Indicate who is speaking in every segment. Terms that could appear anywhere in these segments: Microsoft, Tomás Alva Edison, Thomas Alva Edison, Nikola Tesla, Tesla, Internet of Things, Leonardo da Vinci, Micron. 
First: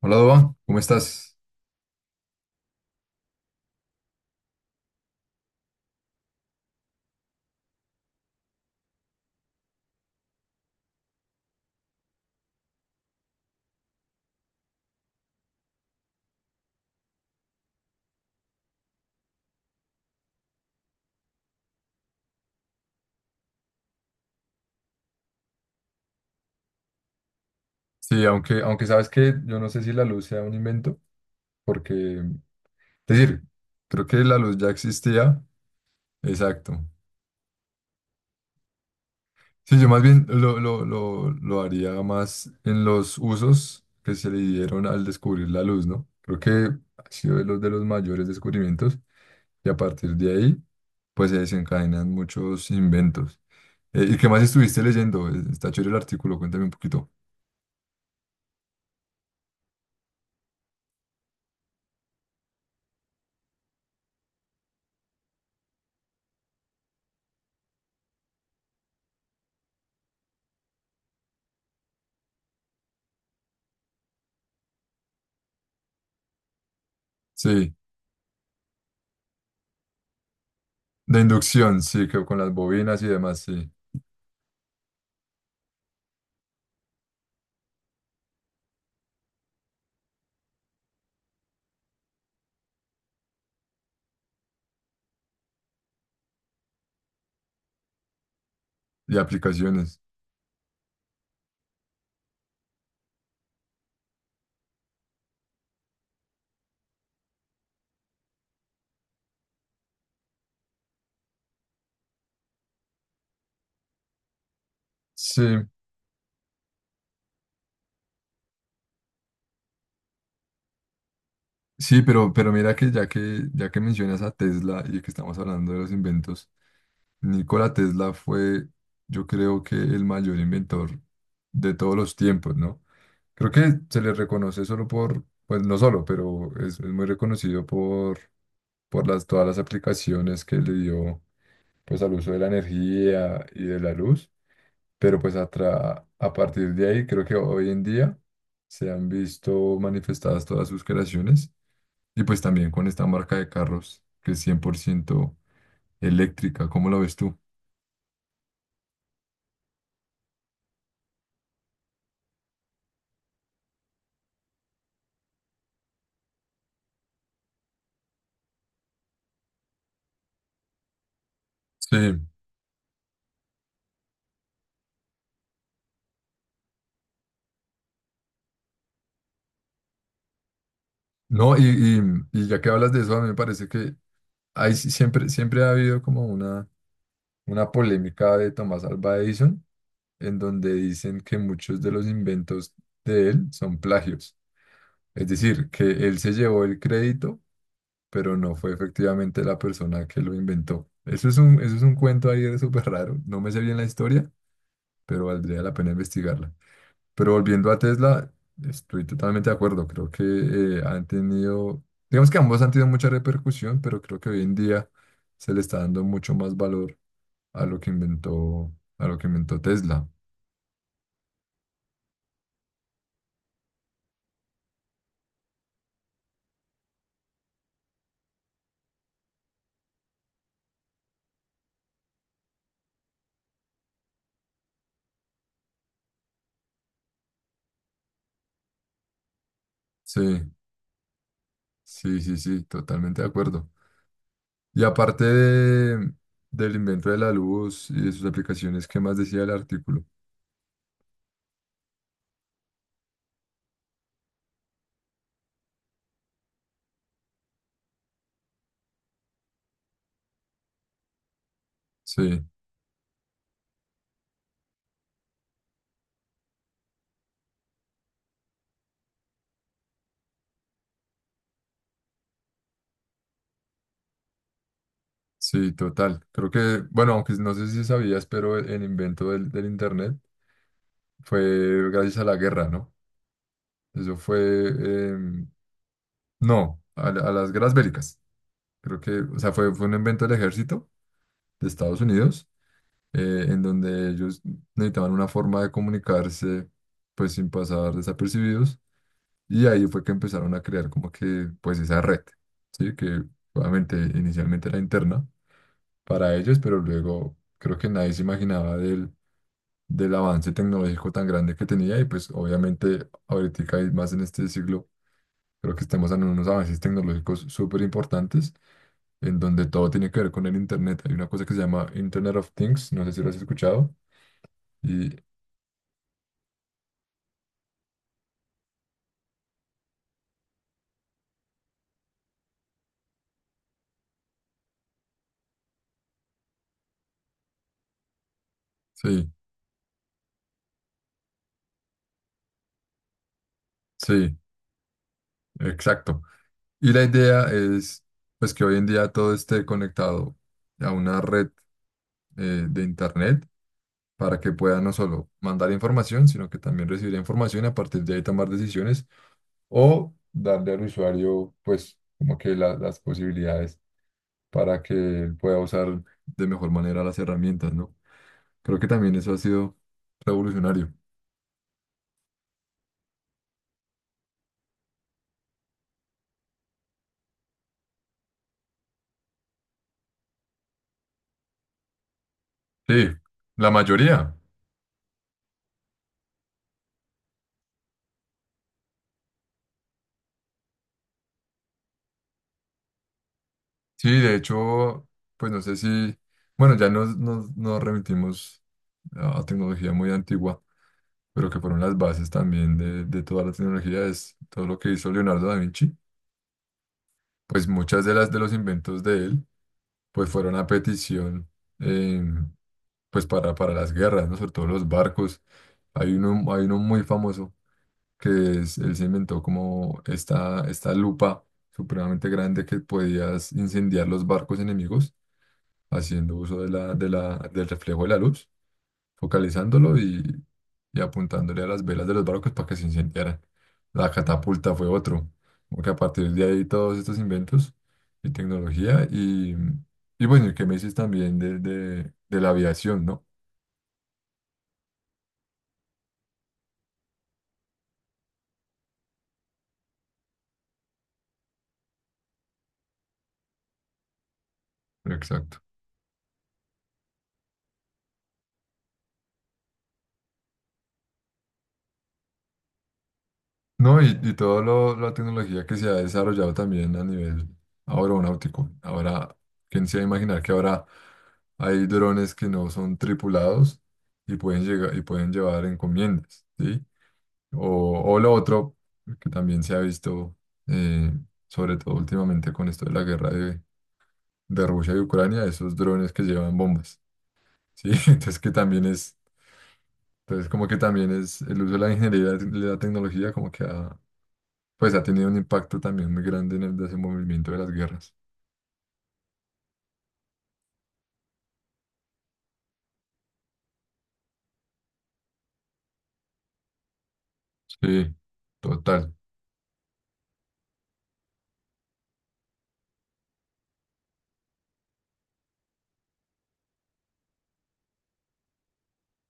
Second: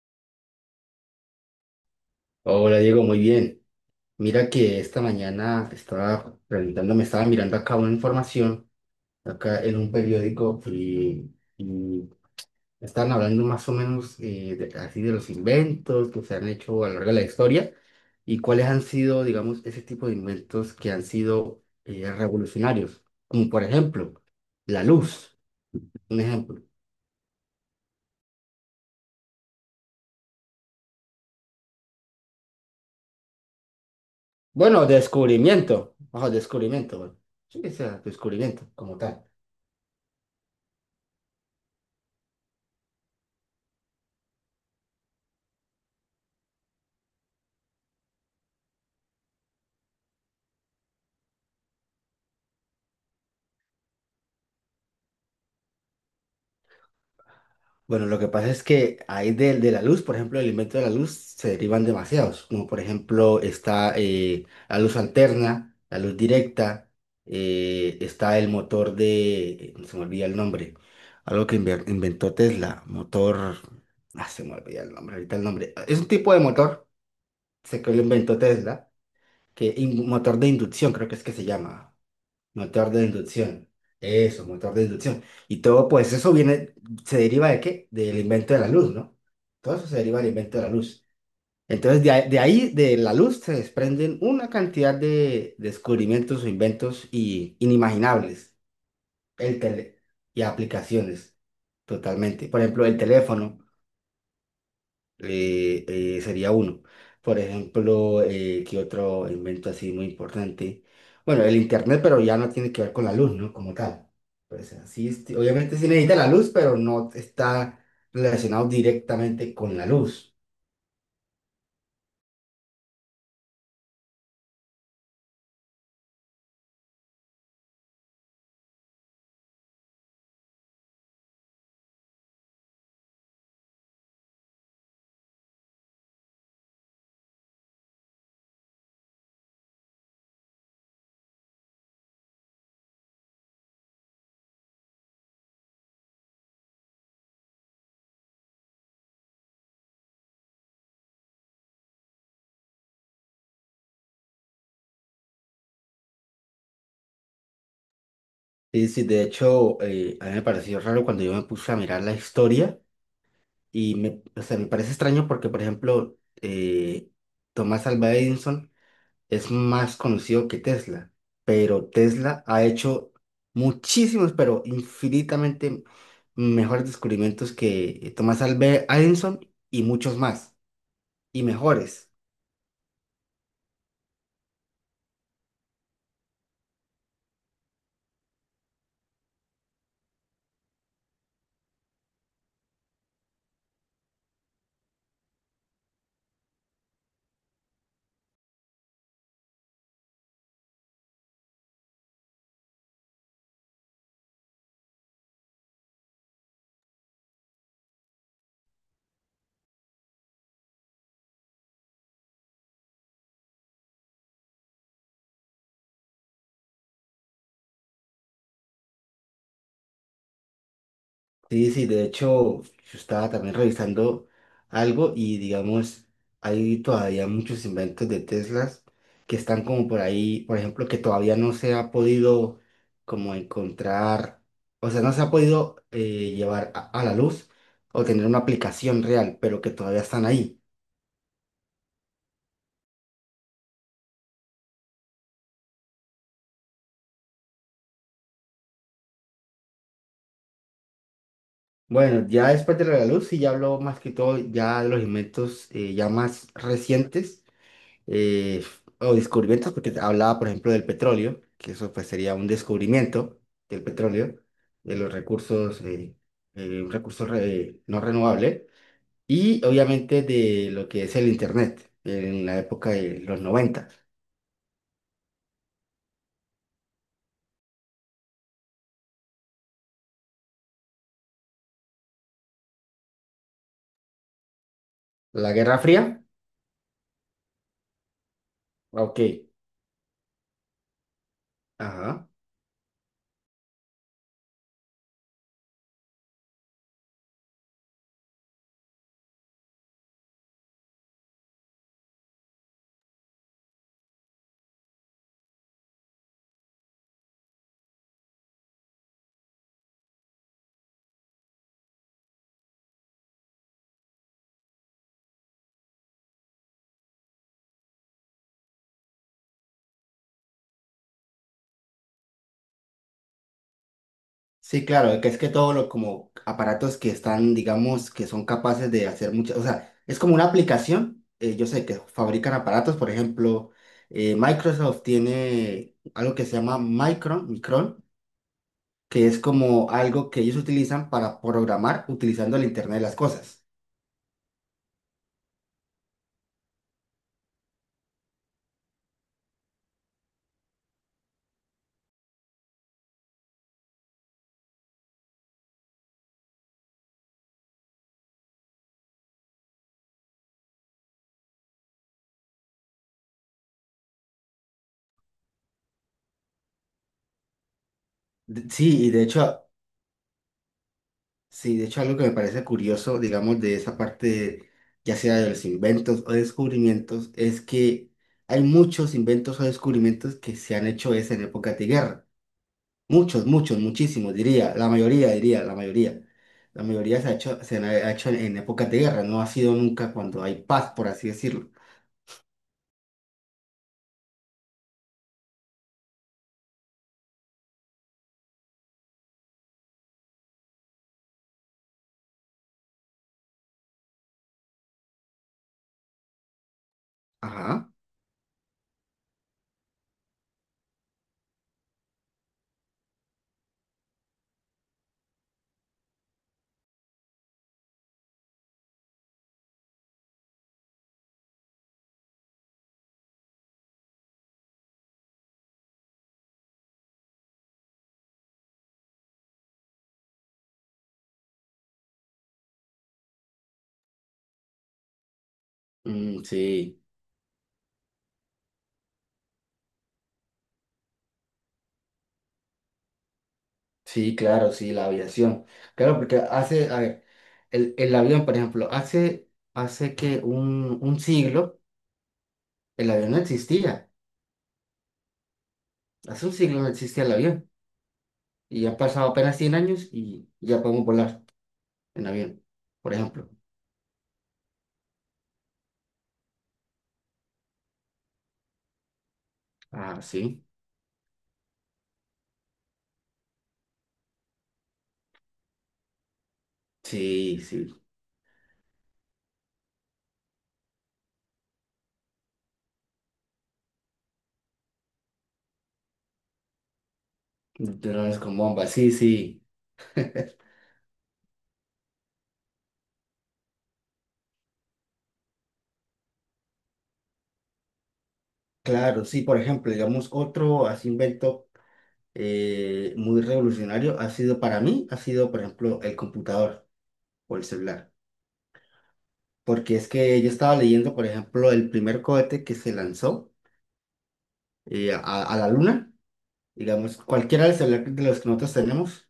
Speaker 1: Hola, Doba, ¿cómo estás?
Speaker 2: Hola Diego, muy bien. Mira que esta mañana estaba preguntando, me estaba mirando acá una información, acá en un periódico, y estaban hablando más o menos así de los inventos que se han hecho a lo largo de la historia y cuáles han sido, digamos, ese tipo de inventos que han sido revolucionarios, como por ejemplo la luz, un ejemplo.
Speaker 1: Sí, aunque sabes que yo no sé si la luz sea un invento, porque, es decir, creo que la luz ya
Speaker 2: Bueno,
Speaker 1: existía.
Speaker 2: descubrimiento, ojo,
Speaker 1: Exacto.
Speaker 2: descubrimiento, bueno, sí, o sea, descubrimiento como tal.
Speaker 1: Sí, yo más bien lo haría más en los usos que se le dieron al descubrir la luz, ¿no? Creo que ha sido de los mayores descubrimientos y a partir de ahí, pues se desencadenan muchos inventos. ¿Y qué más estuviste leyendo? Está chévere el artículo, cuéntame un poquito.
Speaker 2: Bueno, lo que pasa es que hay de la luz, por ejemplo, el invento de la luz se derivan demasiados, como por ejemplo está la luz alterna, la luz directa, está el motor de, se me olvida el nombre, algo que inventó Tesla, motor, ah, se me olvida el nombre, ahorita el nombre, es un tipo de motor,
Speaker 1: Sí,
Speaker 2: sé que lo inventó Tesla, que motor de inducción creo que
Speaker 1: de
Speaker 2: es que se
Speaker 1: inducción,
Speaker 2: llama.
Speaker 1: sí, que con las
Speaker 2: Motor
Speaker 1: bobinas
Speaker 2: de
Speaker 1: y demás,
Speaker 2: inducción.
Speaker 1: sí.
Speaker 2: Eso, motor de inducción. Y todo, pues eso viene, se deriva de qué? Del invento de la luz, ¿no? Todo eso se deriva del invento de la luz. Entonces, de ahí, de la luz, se desprenden una cantidad de descubrimientos o inventos y, inimaginables.
Speaker 1: Y
Speaker 2: El tele
Speaker 1: aplicaciones.
Speaker 2: Y aplicaciones, totalmente. Por ejemplo, el teléfono sería uno. Por ejemplo, ¿qué otro invento así muy importante? Bueno, el internet, pero ya no tiene que ver con la luz, ¿no? Como tal. Pues así, este,
Speaker 1: Sí,
Speaker 2: obviamente sí necesita la luz, pero no está relacionado directamente con la luz.
Speaker 1: sí, pero mira que ya que mencionas a Tesla y que estamos hablando de los inventos, Nikola Tesla fue, yo creo que el mayor inventor de todos los tiempos, ¿no? Creo que se le reconoce solo por, pues no solo, pero es muy reconocido por las, todas las aplicaciones que le dio pues al uso de la energía y de la luz. Pero pues a partir de ahí, creo que hoy en día se han visto manifestadas todas sus creaciones y pues también con esta marca de carros que es 100% eléctrica. ¿Cómo lo ves tú?
Speaker 2: Sí, sí, de hecho, a mí me pareció raro cuando yo me puse a mirar la historia y me, o sea, me parece extraño porque, por ejemplo, Tomás Alva Edison es más conocido que Tesla, pero
Speaker 1: Sí,
Speaker 2: Tesla ha hecho muchísimos, pero infinitamente mejores descubrimientos que Thomas Alva Edison y muchos más, y
Speaker 1: no, y, y-
Speaker 2: mejores.
Speaker 1: y ya que hablas de eso, a mí me parece que hay, siempre ha habido como una polémica de Tomás Alva Edison, en donde dicen que muchos de los inventos de él son plagios. Es decir, que él se llevó el crédito pero no fue efectivamente la persona que lo inventó. Eso es un cuento ahí súper raro. No me sé bien la historia, pero valdría la pena investigarla. Pero volviendo a Tesla, estoy totalmente de acuerdo. Creo que han tenido, digamos que ambos han tenido mucha repercusión, pero creo que hoy en día se le está dando mucho más valor a lo que inventó, a lo que inventó Tesla.
Speaker 2: Sí, sí, de hecho, yo estaba también revisando algo y digamos, hay todavía muchos inventos de Teslas que están como por ahí, por ejemplo, que todavía no se ha podido como encontrar, o sea, no se ha podido llevar a la luz o tener una aplicación real, pero que todavía
Speaker 1: Sí,
Speaker 2: están ahí.
Speaker 1: sí, sí, sí, totalmente de acuerdo. Y del invento de la luz y de sus aplicaciones, ¿qué más decía el artículo?
Speaker 2: Bueno, ya después de lo de la luz, sí, ya hablo más que todo ya de los inventos ya más recientes eh, o descubrimientos, porque hablaba, por ejemplo, del petróleo, que eso pues sería
Speaker 1: Sí,
Speaker 2: un descubrimiento del petróleo, de los recursos, un no renovable, y obviamente de lo que es el Internet en la época de los 90.
Speaker 1: sí, total. Creo que, bueno, aunque no sé si sabías, pero el invento del Internet fue gracias a la guerra, ¿no? Eso fue,
Speaker 2: La Guerra Fría,
Speaker 1: no, a las guerras bélicas. Creo que,
Speaker 2: ok,
Speaker 1: o sea, fue un invento del ejército de Estados
Speaker 2: ajá.
Speaker 1: Unidos, en donde ellos necesitaban una forma de comunicarse, pues sin pasar desapercibidos, y ahí fue que empezaron a crear como que, pues esa red, ¿sí? Que obviamente inicialmente era interna para ellos, pero luego creo que nadie se imaginaba del avance tecnológico tan grande que tenía y pues obviamente ahorita y más en este siglo creo que estamos en unos avances tecnológicos súper importantes en donde todo tiene que ver con el Internet. Hay una cosa que se llama Internet of Things, no sé si lo has escuchado.
Speaker 2: Sí,
Speaker 1: Y
Speaker 2: claro, que es que todos los como aparatos que están, digamos, que son capaces de hacer muchas, o sea, es como una aplicación, yo sé que fabrican aparatos, por ejemplo, Microsoft tiene algo que se llama Micron, que
Speaker 1: sí,
Speaker 2: es como algo que ellos utilizan para programar utilizando el Internet de las cosas.
Speaker 1: sí, exacto. Y la idea es pues que hoy en día todo esté conectado a una red de Internet para que pueda no solo mandar información, sino que también recibir información y a partir de ahí tomar decisiones o darle al usuario, pues, como que las posibilidades para que él pueda usar de mejor manera las herramientas, ¿no?
Speaker 2: De-
Speaker 1: Creo que
Speaker 2: Sí, y
Speaker 1: también
Speaker 2: de
Speaker 1: eso ha
Speaker 2: hecho
Speaker 1: sido revolucionario.
Speaker 2: Sí, de hecho algo que me parece curioso, digamos, de esa parte, ya sea de los inventos o descubrimientos, es que hay muchos inventos o descubrimientos que se han hecho es en épocas de guerra.
Speaker 1: Sí,
Speaker 2: Muchos,
Speaker 1: la
Speaker 2: muchos, muchísimos,
Speaker 1: mayoría.
Speaker 2: diría, la mayoría, diría, la mayoría. La mayoría se ha hecho, ha hecho en épocas de guerra, no ha sido nunca cuando hay paz, por así decirlo.
Speaker 1: Sí, de hecho, pues no sé si, bueno, ya nos remitimos a tecnología muy antigua, pero que fueron las bases también de toda la tecnología, es todo lo que hizo Leonardo da Vinci pues
Speaker 2: Ajá.
Speaker 1: muchas de las de los inventos de él, pues fueron a petición, eh, pues para las guerras, ¿no? Sobre todo los barcos. Hay uno muy famoso que es, él se inventó como esta lupa supremamente grande que podías incendiar los barcos enemigos haciendo uso de del reflejo de la luz focalizándolo y apuntándole a las velas de los barcos para que se incendiaran. La catapulta fue otro, porque a partir de
Speaker 2: Mm,
Speaker 1: ahí todos
Speaker 2: sí,
Speaker 1: estos inventos y tecnología y bueno, y que me dices también de la aviación, ¿no?
Speaker 2: sí, claro, sí, la aviación. Claro, porque hace, a ver, el avión, por ejemplo, hace que un siglo el avión no existía.
Speaker 1: Exacto.
Speaker 2: Hace un siglo no existía el avión. Y han pasado apenas 100 años y ya podemos volar en avión, por ejemplo.
Speaker 1: No, y toda la tecnología que se ha desarrollado también a nivel aeronáutico. Ahora, ¿quién se va a
Speaker 2: Ah,
Speaker 1: imaginar que
Speaker 2: sí.
Speaker 1: ahora hay drones que no son tripulados y pueden llegar y pueden llevar encomiendas, ¿sí?
Speaker 2: Sí, sí.
Speaker 1: O lo otro, que también se ha visto, eh, sobre todo últimamente con esto de la guerra de Rusia y Ucrania, esos drones que llevan bombas, ¿sí?
Speaker 2: Drones con bombas. Sí, sí.
Speaker 1: Entonces como que también es el uso de la ingeniería y la tecnología como que ha, pues ha tenido un impacto también muy grande en el desenvolvimiento de las guerras.
Speaker 2: Claro, sí. Por ejemplo, digamos, otro así invento muy revolucionario ha sido para mí, ha sido, por ejemplo, el computador o el celular.
Speaker 1: Sí, total.
Speaker 2: Porque es que yo estaba leyendo, por ejemplo, el primer cohete que se lanzó a la luna. Digamos, cualquiera de los celulares de los que nosotros tenemos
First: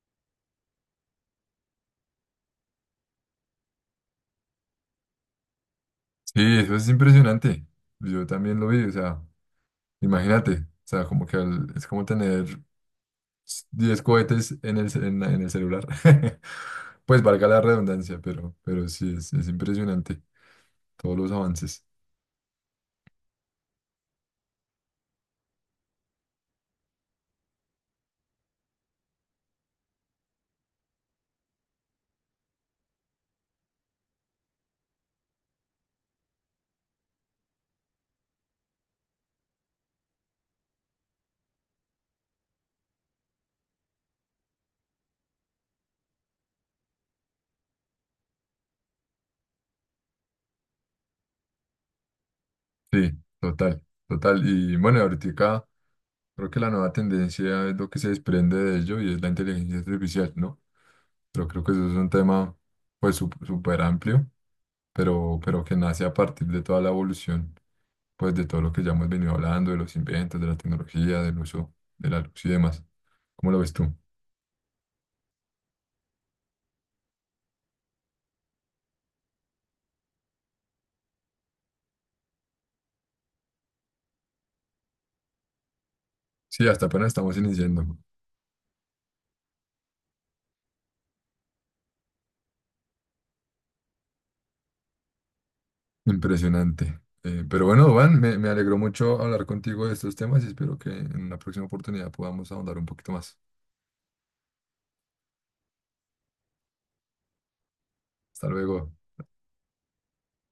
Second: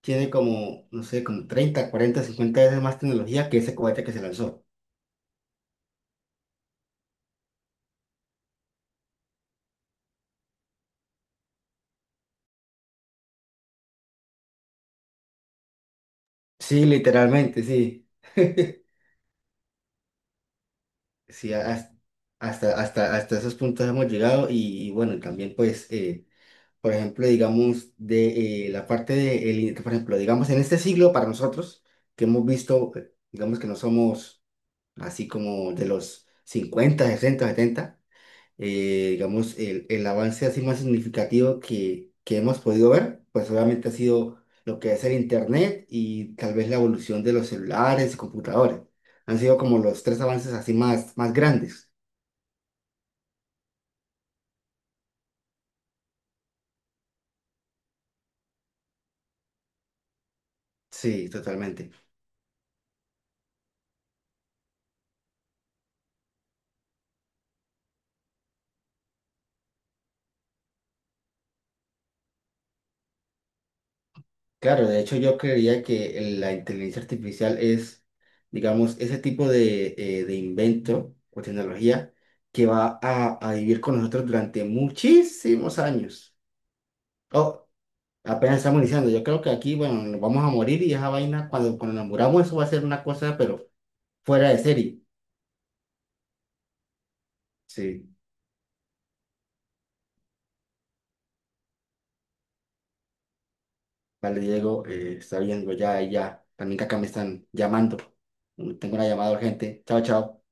Speaker 2: tiene como, no sé, como 30, 40, 50 veces más tecnología que ese cohete que se lanzó.
Speaker 1: Sí, eso es impresionante. Yo también lo vi, o sea, imagínate, o sea, como que es como tener 10 cohetes en el, ce- en la- en el celular.
Speaker 2: Sí,
Speaker 1: Pues valga la
Speaker 2: literalmente, sí.
Speaker 1: redundancia, pero sí, es impresionante todos los
Speaker 2: Sí,
Speaker 1: avances.
Speaker 2: hasta esos puntos hemos llegado y bueno, también pues, por ejemplo, digamos, de la parte de, por ejemplo, digamos, en este siglo para nosotros, que hemos visto, digamos que no somos así como de los 50, 60, 70 digamos, el avance así más significativo que hemos podido ver, pues obviamente ha sido lo que es el Internet y tal vez la evolución de los celulares y computadores. Han sido como los tres avances así más, más grandes.
Speaker 1: Sí, total, total. Y bueno, ahorita creo que la nueva tendencia es lo que se desprende de ello y es la inteligencia artificial, ¿no?
Speaker 2: Sí,
Speaker 1: Pero creo que eso
Speaker 2: totalmente.
Speaker 1: es un tema pues súper amplio, pero que nace a partir de toda la evolución, pues de todo lo que ya hemos venido hablando, de los inventos, de la tecnología, del uso de la luz y demás. ¿Cómo lo ves tú?
Speaker 2: Claro, de hecho yo creería que la inteligencia artificial es, digamos, ese tipo de invento o tecnología que va a vivir con nosotros durante muchísimos años.
Speaker 1: Sí, hasta apenas estamos
Speaker 2: O
Speaker 1: iniciando.
Speaker 2: apenas estamos iniciando. Yo creo que aquí, bueno, nos vamos a morir y esa vaina, cuando nos muramos, eso va a ser una cosa, pero fuera de serie.
Speaker 1: Impresionante. Pero bueno,
Speaker 2: Sí,
Speaker 1: Van, me alegró mucho hablar contigo de estos temas y espero que en una próxima oportunidad podamos ahondar un poquito más.
Speaker 2: vale, Diego, está viendo ya, ya. También que acá me están llamando.
Speaker 1: Hasta luego.
Speaker 2: Tengo una llamada urgente. Chao, chao.